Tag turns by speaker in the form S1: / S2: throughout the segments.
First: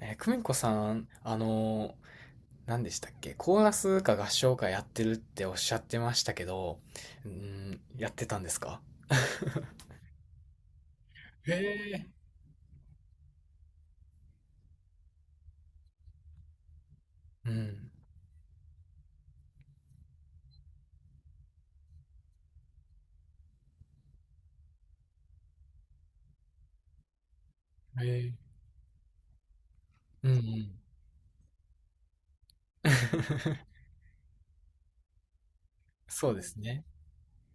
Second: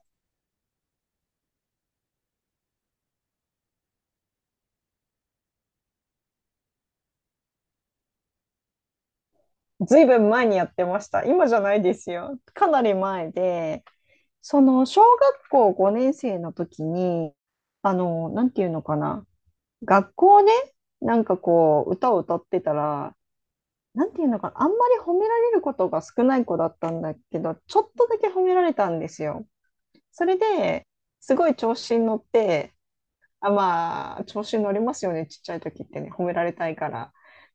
S1: 久美子さん、何でしたっけ？コーラスか合唱かやってるっておっしゃってましたけど、うん、やってたんですか？
S2: ずいぶん前にやってました。今じゃないですよ。かなり前で、その小学校5年生の時に、
S1: うん。
S2: あの、なんていうのかな。学校ね、なんかこう、歌を歌ってたら、なんていうのかな。あんまり褒められることが少ない子だったんだけど、ちょっ
S1: え
S2: とだけ
S1: ー、
S2: 褒められたんですよ。そ
S1: うんう
S2: れ
S1: ん。
S2: で、すごい調子に乗って、調子に乗りますよね、ちっちゃい時ってね、褒
S1: そ
S2: め
S1: うで
S2: られ
S1: す
S2: たい
S1: ね。
S2: から。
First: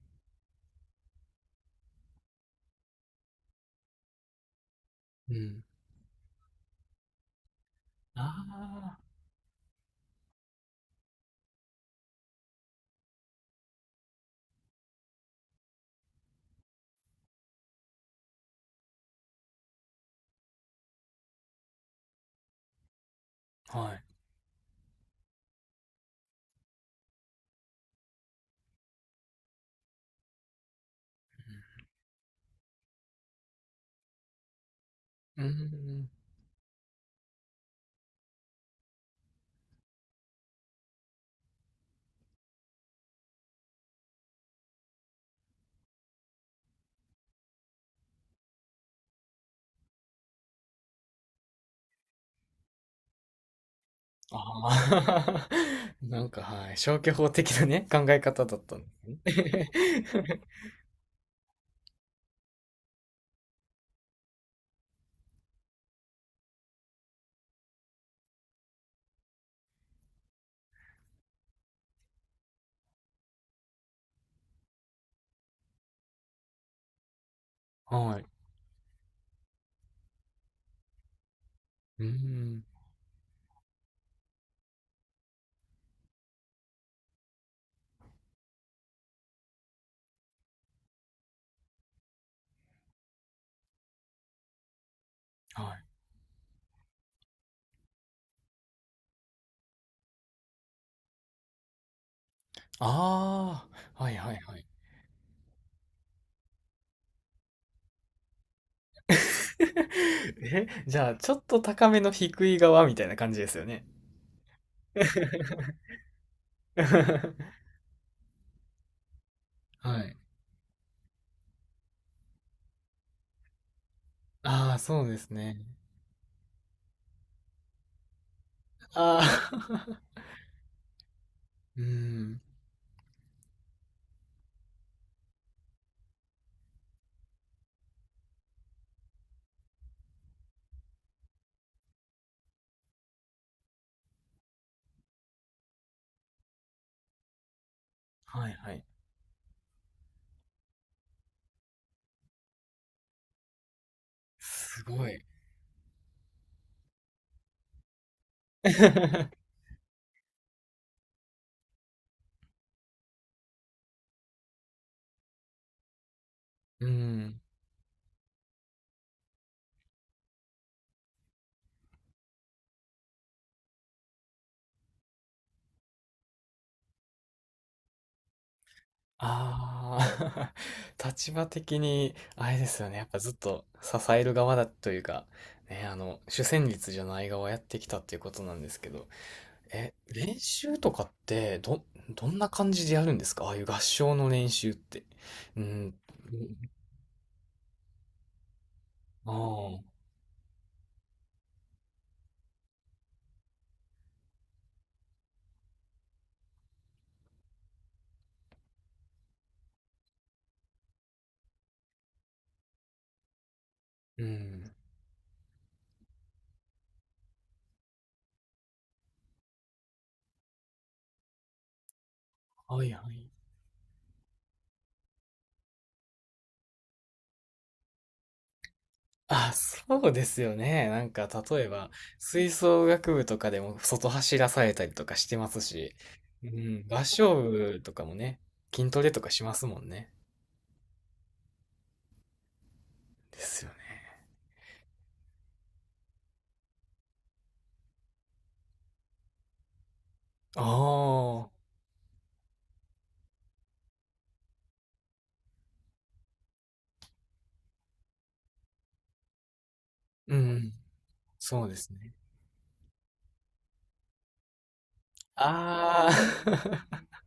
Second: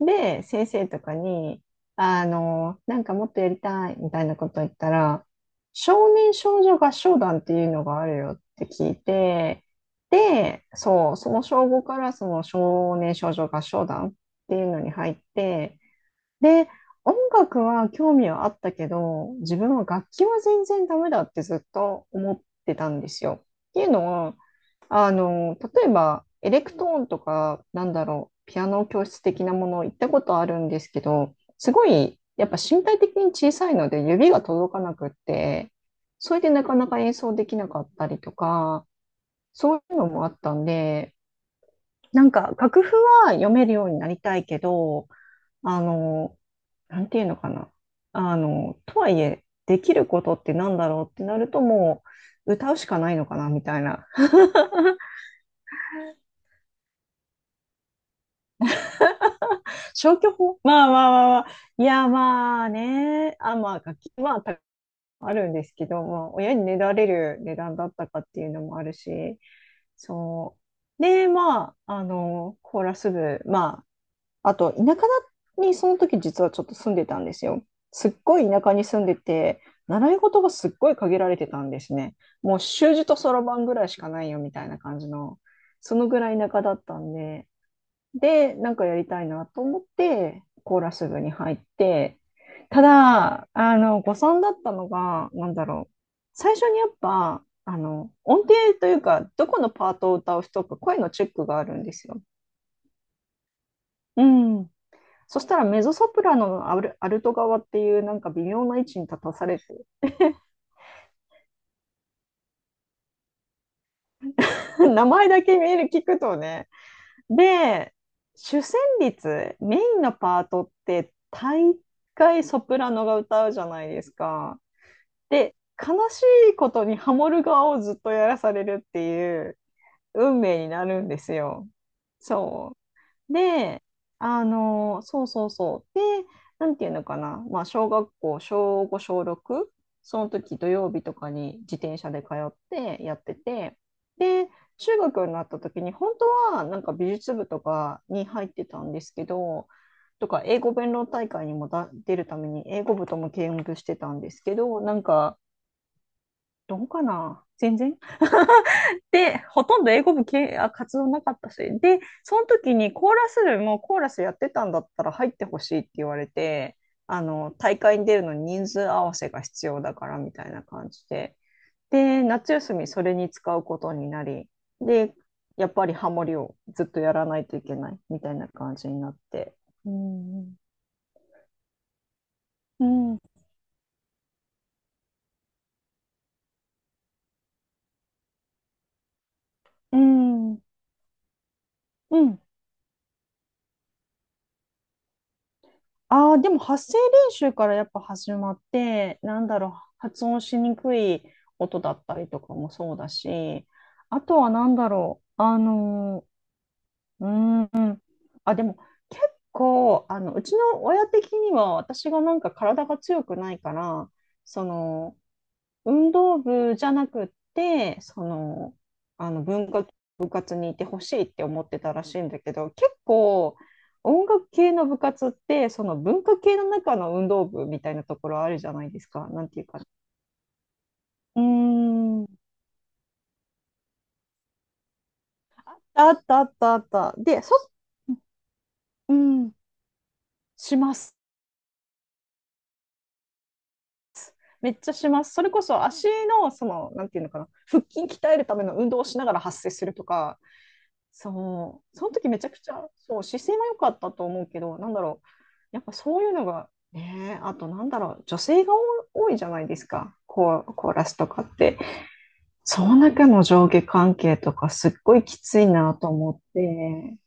S2: で、先生とかに、なんかもっとやりたいみたいなこと言ったら、
S1: うん。
S2: 少年少女合唱団っていうのがあるよって聞い
S1: あ
S2: て、で、そう、その小5からその少年少女合唱団っていうのに入って、で、音楽は興味はあったけど、自分は楽器は全然ダメだってずっと思ってたんですよ。っ
S1: あ、
S2: ていう
S1: はい。
S2: のは、例えば、エレクトーンとか、ピアノ教室的なものを行ったことあるんですけど、すごい、やっぱ身体的に小さいので指が届かなくっ
S1: う
S2: て、
S1: ん。
S2: それでなかなか演奏できなかったりとか、そういうのもあったんで、なんか楽譜は読めるようになりたいけど、あの、なんていうのかな。あの、とはいえ、できることってなんだろうってなるともう、歌うしかないのかなみたいな
S1: ああ、なんかはい、消去法的なね、考え方だったんですね。
S2: 消去 法まあまあまあまあ。いや、まあね。楽器、まあ、あるんですけど、まあ、親にねだれる値段だったかっていうのもあるし、そう。で、まあ、コーラス部、まあ、あと、田舎にその時実はちょっと住んでたんですよ。すっ
S1: はい。
S2: ごい田舎に住んでて、習い事がすっごい限られてたんです
S1: う
S2: ね。もう
S1: ん。
S2: 習字とそろばんぐらいしかないよみたいな感じの、そのぐらい田舎だったんで、で、なんかやりたいなと思って、コーラス部に入って、ただ、誤算だったのが、なん
S1: は
S2: だ
S1: い。
S2: ろう。最初にやっぱ、音程というか、どこのパートを歌う人か、声のチェックがあるんですよ。
S1: ああ、はい
S2: う
S1: はいはい。
S2: ん。そしたらメゾソプラノのアルト側っていうなんか微妙な位置に立たされて、
S1: え、じゃあ、ちょっと高めの低い側みたいな感じですよね。
S2: 名前だけ見える 聞くとね。で、主旋律、メイ
S1: は
S2: ンの
S1: い。
S2: パートって大概ソプラノが歌うじゃないですか。
S1: ああ、そうです
S2: で、
S1: ね。
S2: 悲しいことにハモる側をずっとやらされるって
S1: あ
S2: いう
S1: あ、
S2: 運命になるんですよ。
S1: うーん。
S2: そう。で、そうそうそう。で、なんていうのかな。まあ、小学校、小5、小6、その時土曜日とかに自転車で通ってやってて、で、中学になった時に、本当はなんか美術部とかに入
S1: は
S2: っ
S1: い
S2: て
S1: は
S2: た
S1: い。
S2: んですけど、とか英語弁論大会にも出るために英語部とも兼務してたんですけど、
S1: す
S2: なん
S1: ごい。
S2: かどうかな全然。で、ほとんど英語部活動なかったし。で、その時にコーラス部もコーラスやってたんだったら入ってほしいって言われて、
S1: うーん。
S2: 大会に出るのに人数合わせが必要だからみたいな感じで。で、夏休みそれに使うことになり、で、やっぱりハモリをずっとやらないといけないみたいな感じになって。う
S1: ああ、
S2: ん。
S1: 立場的に、あれです
S2: う
S1: よね。やっぱ
S2: ん。
S1: ずっと支える側だというか、ね、主旋律じゃない側やってきたっていうことなんですけど、
S2: う
S1: 練
S2: ん。う
S1: 習とかって、どん
S2: ん。
S1: な感じでやるんですかああいう合唱の練習って？うん。
S2: ああ、でも発声練習からやっぱ始まって、
S1: ああ、
S2: 発音しにくい音だったりとかもそうだし、あとはー、うーん、でも結構、うちの親的には私がなんか体が強くないから、
S1: う
S2: そ
S1: ん。
S2: の、運動部じゃなくって、その、あの文化部活にいてほしいって思ってたらしいんだけど、
S1: はい
S2: 結
S1: はい。
S2: 構音楽系の部活って、その文化系の中の運動部みたいなところあるじゃないですか。なん
S1: あ、
S2: ていうか。
S1: そうですよね。なんか、
S2: うー
S1: 例えば、
S2: ん。
S1: 吹奏楽部とかでも外走らされたりとかしてますし、
S2: あったあ
S1: う
S2: ったあ
S1: ん、
S2: っ
S1: 合
S2: た。
S1: 唱
S2: で、
S1: 部とかもね、筋トレ
S2: う
S1: とかし
S2: ん。
S1: ますもんね。
S2: します。
S1: ですよね。
S2: めっちゃします。それこそ足の、その、なんていうのかな、腹筋鍛えるための運動をしながら発声するとか、
S1: あ
S2: そ
S1: あ、
S2: う、その時めちゃくちゃ、そう、姿勢は良かったと思うけど、やっぱそういうのが、ねえ、あと女性が多いじゃないですか、
S1: うん。
S2: コーラスとかっ
S1: そうで
S2: て。
S1: すね。
S2: その中の上下関係とか、すっごいきついな
S1: あ
S2: と思っ
S1: あ、
S2: て、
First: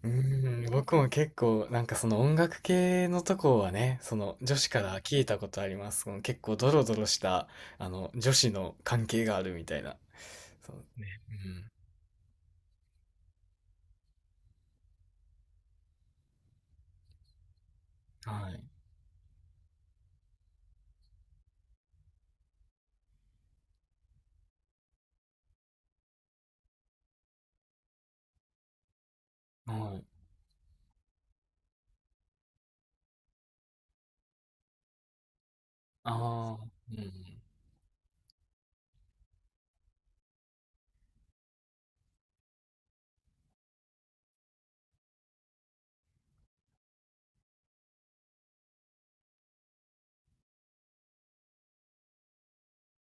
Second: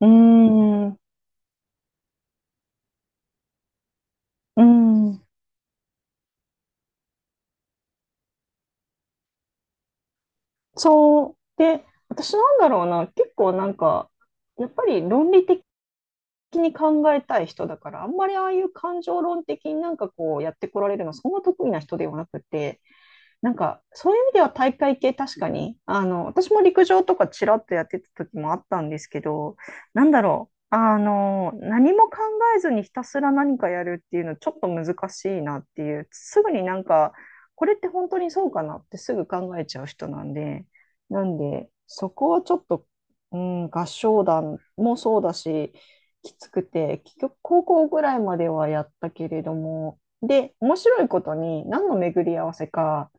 S2: う
S1: う
S2: ー
S1: ーん、
S2: ん、
S1: 僕
S2: う
S1: も結構、なんかその音楽系のとこはね、その女
S2: ー
S1: 子から聞
S2: ん、
S1: いたことあります。その結構ドロドロした、女子の関係があるみたいな。そうね。
S2: そ
S1: う
S2: う。で、私なんだろうな、結構なんか、やっぱり論理的に考えたい人だから、あんま
S1: ん。
S2: りあ
S1: は
S2: あい
S1: い。
S2: う感情論的になんかこうやってこられるの、そんな得意な人ではなくて、なんか、そういう意味では大会系確かに、私も陸上とかちらっとやってた時もあったんですけど、
S1: はい。
S2: 何も考えずにひたすら何かやるっていうのちょっと難しいなっていう、
S1: あ
S2: すぐに
S1: あ、
S2: なん
S1: うんう
S2: か、
S1: ん。
S2: これって本当にそうかなってすぐ考えちゃう人なんで、なんで、そこはちょっと、うん、合唱団もそうだし、きつくて、結局高校ぐらいまではやったけれども、で、面白いことに何の巡り合わせか、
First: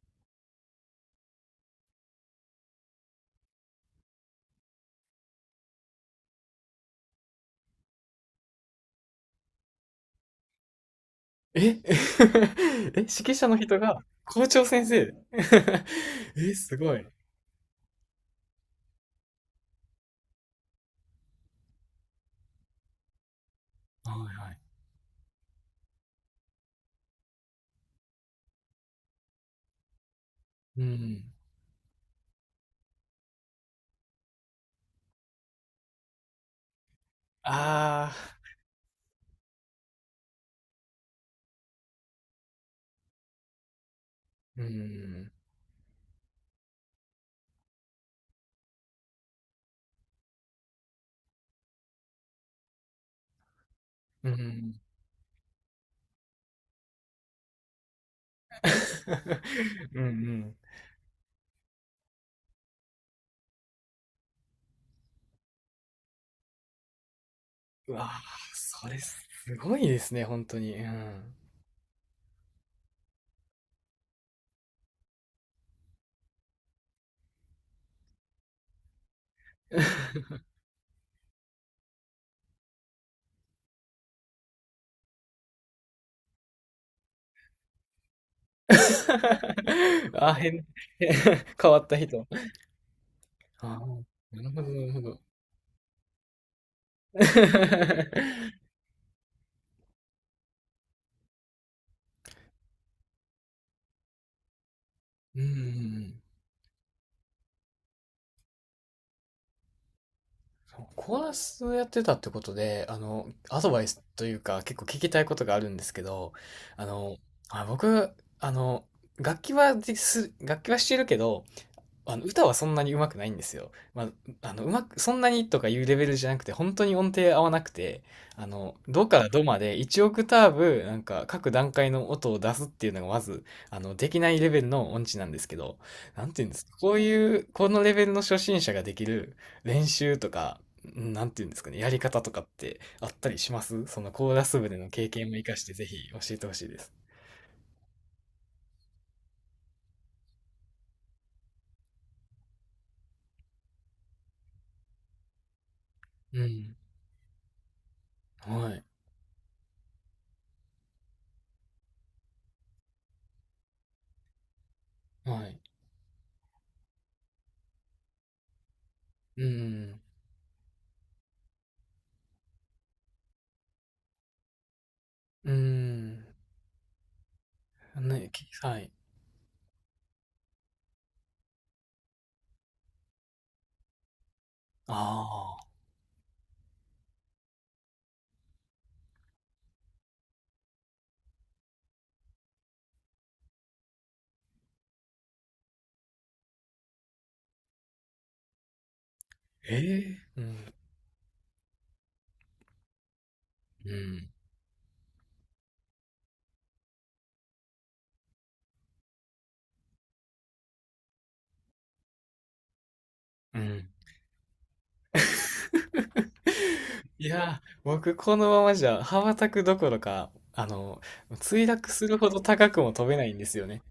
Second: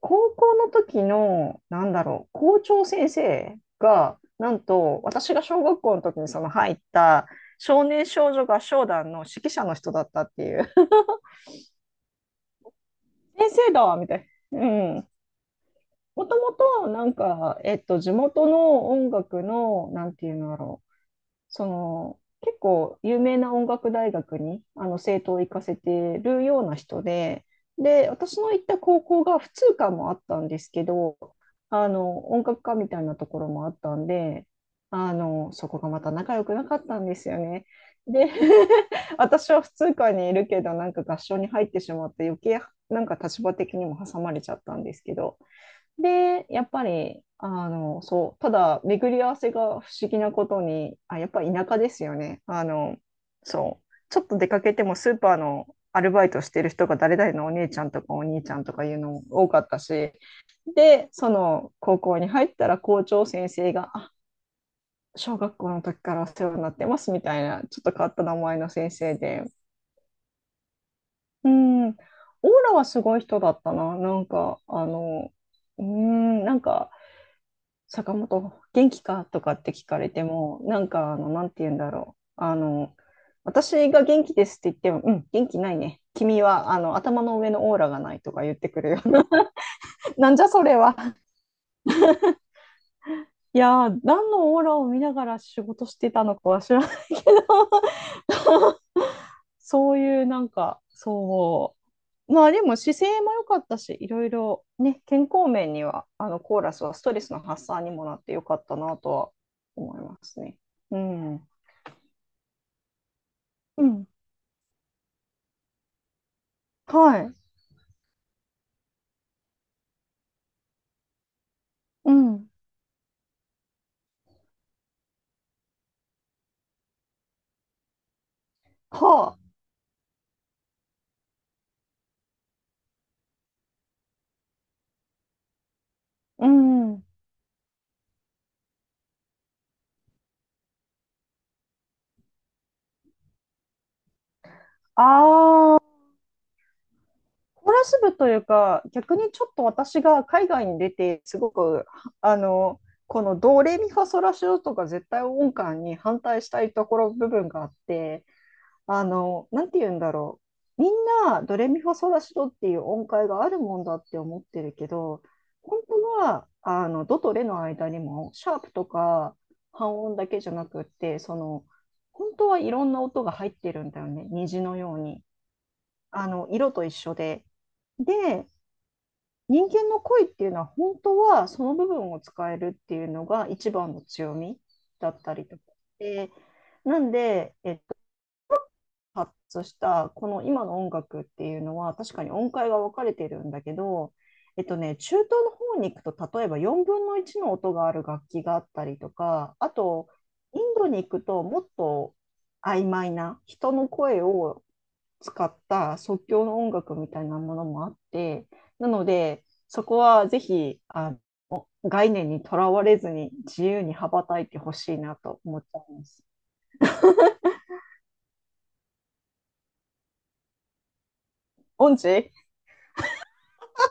S2: 高校の時の、校長先生が、なんと、私が小学校の時にその入った少年少女合唱団の指揮者の人だったっていう。
S1: え え、指揮 者
S2: 先
S1: の
S2: 生
S1: 人
S2: だわ、
S1: が
S2: みたい
S1: 校
S2: な。
S1: 長
S2: う
S1: 先
S2: ん。
S1: 生
S2: もとも
S1: え、すご
S2: と、
S1: い。は
S2: な
S1: い
S2: んか、地元の音楽の、なんていうのだろう。その結構有名な音楽
S1: は
S2: 大学
S1: い。
S2: にあの生徒を行かせてるような人で、で、私の行った高校が普通科もあったんです
S1: う
S2: けど、
S1: ん。
S2: あの音楽科みたいなところもあったんで、あのそこがまた仲良くなかったんですよね。
S1: あ
S2: で
S1: あ、
S2: 私は普通科にいるけど、なんか合唱に入ってしまって、余計なんか立場的にも挟まれちゃ
S1: う
S2: ったんですけ
S1: ん。
S2: ど、で、やっぱり、そう、ただ、巡り合わせが不思議なことに、やっぱり田舎ですよね。そう、ちょっ
S1: う
S2: と出かけ
S1: ん。
S2: てもスーパーのアルバイトしてる人が誰々のお姉ちゃんとかお兄ちゃんとかいうのも多かった
S1: うんう
S2: し、
S1: ん
S2: で、その高校に入ったら校長先生が、小学校の時からお世話になってますみたいな、ちょっと
S1: う
S2: 変
S1: わ
S2: わっ
S1: あ、
S2: た名前の
S1: そ
S2: 先
S1: れ
S2: 生
S1: す
S2: で、
S1: ごいですね、本当に。うん。
S2: うん、オーラはすごい人だったな。なんか、うん、なんか、坂本、元気かとかって聞かれても、なんか、あの、なんて言うんだろう。あの、私が元気ですって言っても、うん、元気ないね。君は、頭の上のオーラがないとか言ってくるような。な
S1: あ、
S2: んじゃそれは。
S1: 変変わった人。
S2: い
S1: ああ、
S2: やー、何
S1: なる
S2: のオ
S1: ほど
S2: ーラを
S1: なるほ
S2: 見な
S1: ど。
S2: がら仕事してたのかは知らないけ ど、そういう、なんか、そう。まあでも姿勢も良かったし、いろいろね、健
S1: うんうん
S2: 康
S1: う
S2: 面には、
S1: ん。
S2: あのコーラスはストレスの発散にもなって良かったなとは思いますね。
S1: そう、
S2: う
S1: コーラ
S2: ん。
S1: スをやってたってことで、アドバ
S2: う
S1: イス
S2: ん。
S1: というか、結構聞きたいことがあるんですけど、あの、
S2: はい。
S1: あ、僕、あの、楽器はしてるけど、
S2: う
S1: 歌
S2: ん。
S1: はそんなに上手くないんですよ。まあ、うまく、そんなにとかいうレベルじゃなくて、本当に音程合わなくて、ドから
S2: は
S1: ド
S2: あ。
S1: まで1オクターブ、なんか各段階の音を出すっていうのがまず、できないレベルの音痴なんですけど、なんてい
S2: う
S1: うんですか、こう
S2: ん。
S1: いう、このレベルの初心者ができる練習とか、なんていうんですかね、やり方とかってあったりしますそのコーラス部での経験も活かして
S2: ああ、
S1: ぜひ教えてほしいです。
S2: コーラス部というか、逆にちょっと私が海外に出て、すごく、あの、このドレミファソラシドとか絶対音感に反
S1: う
S2: 対したい
S1: ん。
S2: ところ部分があって、
S1: はい。
S2: なんて言うんだろう。みんな、ドレミファソラシドっていう音階があるもんだって思ってるけど、
S1: はい。
S2: 本当は、ドとレの間にも、シャープとか
S1: う
S2: 半
S1: ん。
S2: 音だけじゃなくって、本当はいろんな音が入ってるんだよね。虹のように。
S1: うん。
S2: 色と一緒で。
S1: ね、
S2: で、
S1: はい。
S2: 人間の声っていうのは、本当はその部分を使えるっていうのが一番の強みだったりと
S1: あ
S2: か。
S1: あ、
S2: で、なんで、発したこの今の音楽っていうのは確かに音階が分かれてるんだけど、えっとね、中東の方に行くと例えば4分の1の音がある楽器があったりとか、あと
S1: ええう
S2: イン
S1: ん、
S2: ドに行くと、もっと曖昧な人
S1: う
S2: の声
S1: ん、
S2: を使った即興の音楽みたいなものもあって、なので、そこはぜひ概念にとらわれずに
S1: う
S2: 自由
S1: ん。
S2: に羽ばたいてほしいなと思っちゃいます。
S1: いやー、僕このままじゃ羽ばたくどころか、墜
S2: オ
S1: 落
S2: ン
S1: するほ
S2: チ
S1: ど高くも飛べないんですよね。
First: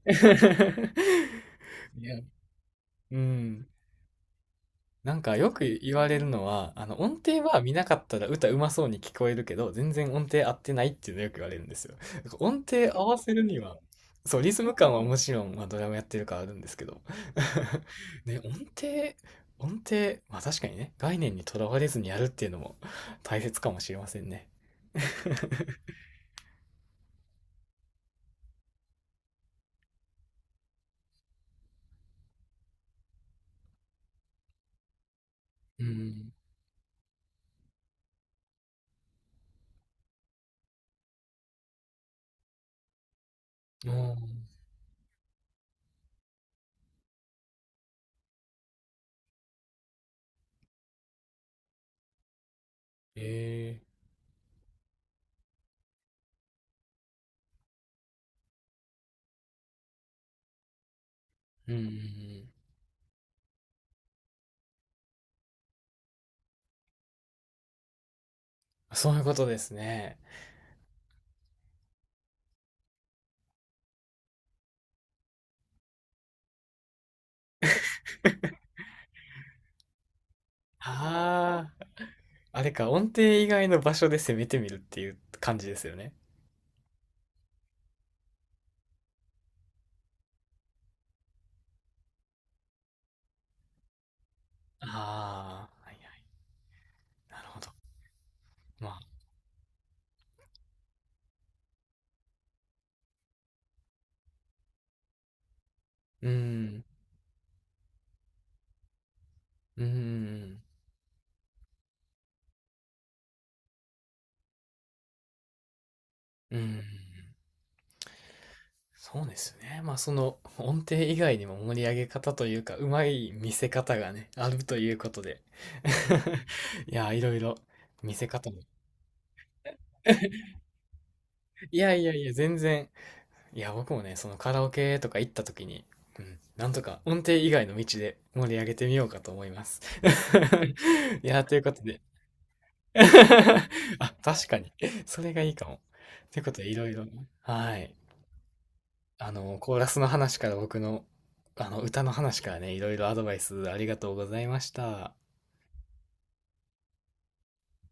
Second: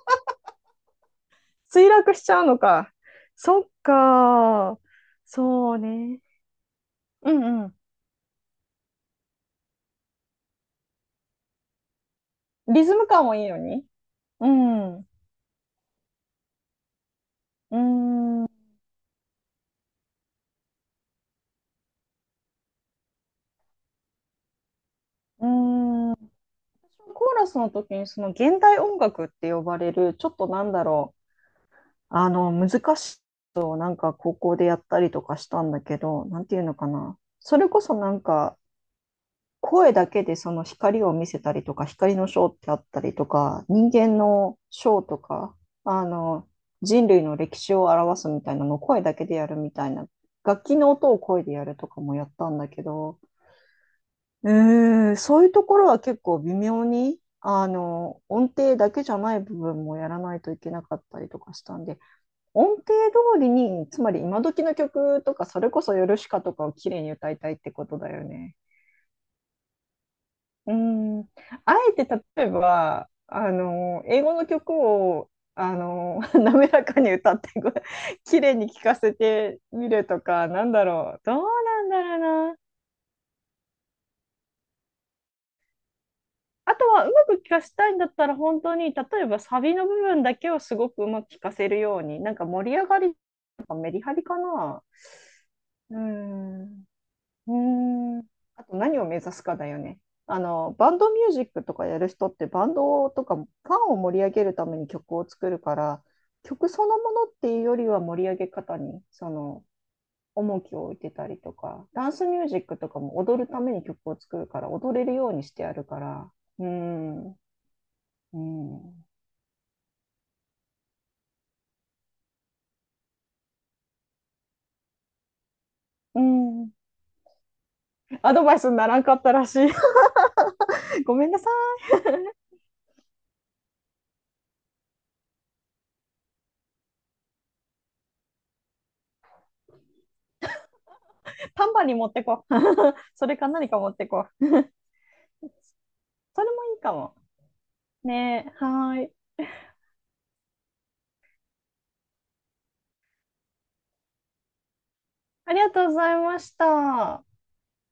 S2: 墜
S1: い
S2: 落
S1: や、
S2: しちゃうのか。
S1: う
S2: そっ
S1: ん。
S2: か。
S1: なんかよく
S2: そう
S1: 言われ
S2: ね。
S1: るのは、音
S2: う
S1: 程は
S2: んう
S1: 見
S2: ん。
S1: なかったら歌うまそうに聞こえるけど、全然音程合ってないっていうのよく言われるんですよ。なんか音
S2: リ
S1: 程
S2: ズ
S1: 合
S2: ム
S1: わ
S2: 感
S1: せ
S2: も
S1: る
S2: いいの
S1: には、
S2: に。
S1: そう、
S2: う
S1: リズム感
S2: ん。
S1: は
S2: う
S1: もちろん、まあ、ドラムやってるからあるんですけど。
S2: ー
S1: ね、
S2: ん。う
S1: 程、音程、まあ確かにね、概念にとらわれずにやるっていうのも大切かもしれませんね。
S2: ーん。コーラスの時にその現代音楽って呼ばれる、ちょっとなんだろう。難しいことをなんか高校でやったりとかしたんだ
S1: う
S2: けど、
S1: ん。
S2: なんていうのかな。それこそなんか、声だけでその光を見せたりとか、光のショーってあったりとか、
S1: お
S2: 人
S1: ー、
S2: 間のショーとか、あの、人類の歴史を表すみたいなのを声だけでやるみたいな、楽器の音を声でやるとかもやったんだけど、
S1: えー
S2: えそういうところは結構微妙に、音程だけじゃない部分もやらないといけなかったりとかし
S1: うん
S2: た
S1: うん
S2: ん
S1: う
S2: で、音程通りに、つまり今時の曲とか、それこそヨルシカとかを綺麗に歌いたいってことだよね。
S1: ん。そういうことですね。
S2: うん、あえて例えば、英語の曲を、滑らかに歌ってき 綺麗に聴かせてみるとか、なんだろう。どう
S1: あ
S2: なんだ
S1: あ、
S2: ろうな。
S1: あれか、音程以外の場所で攻めてみるっていう感じですよね。
S2: あとは、うまく聴かせたいんだったら、本当に、例えばサビの部分だけをすごくうまく聴かせるように、なんか盛り上がりとかメリハリかな。
S1: あ
S2: うー
S1: あ、
S2: ん。
S1: なる
S2: う
S1: ほど。
S2: ーん。あと
S1: ま
S2: 何
S1: あ、
S2: を目指すかだよね。バンドミュージックとかやる人ってバンドとかファンを盛り上げるために曲を作るから、
S1: うー
S2: 曲
S1: ん、
S2: そのものっていうよりは盛り上げ方にその
S1: うー
S2: 重
S1: ん、
S2: きを置いてたりとか、ダンスミュージックとかも踊るために曲を作るから踊れるようにしてやるから、
S1: うー
S2: うー
S1: ん。
S2: ん、うーん、う
S1: そうですね。まあ、その音程以外にも盛り上げ方というか、うまい見せ方がね、あるということで。
S2: ーん、
S1: いや、いろいろ見せ
S2: アド
S1: 方
S2: バイ
S1: も。
S2: スにならんかったらしい。ごめんなさ
S1: いやいやいや、全然。いや、僕もね、そのカラオケとか行った時に、うん、なんとか音程以外の道で盛り上げてみようかと思います。いや、
S2: い。
S1: という
S2: タ
S1: こ
S2: ン
S1: と
S2: バリン
S1: で。
S2: 持ってこう。それか何か持って
S1: あ、
S2: こ
S1: 確か
S2: う。
S1: に。それがいいかも。とい
S2: そ
S1: う
S2: れ
S1: こと
S2: も
S1: で、い
S2: いい
S1: ろ
S2: か
S1: いろね、
S2: も。
S1: はい。
S2: ねえ、はーい。
S1: コーラスの話から僕の、歌の話からね、いろいろアドバイスありがとうございました。
S2: ありがとうございました。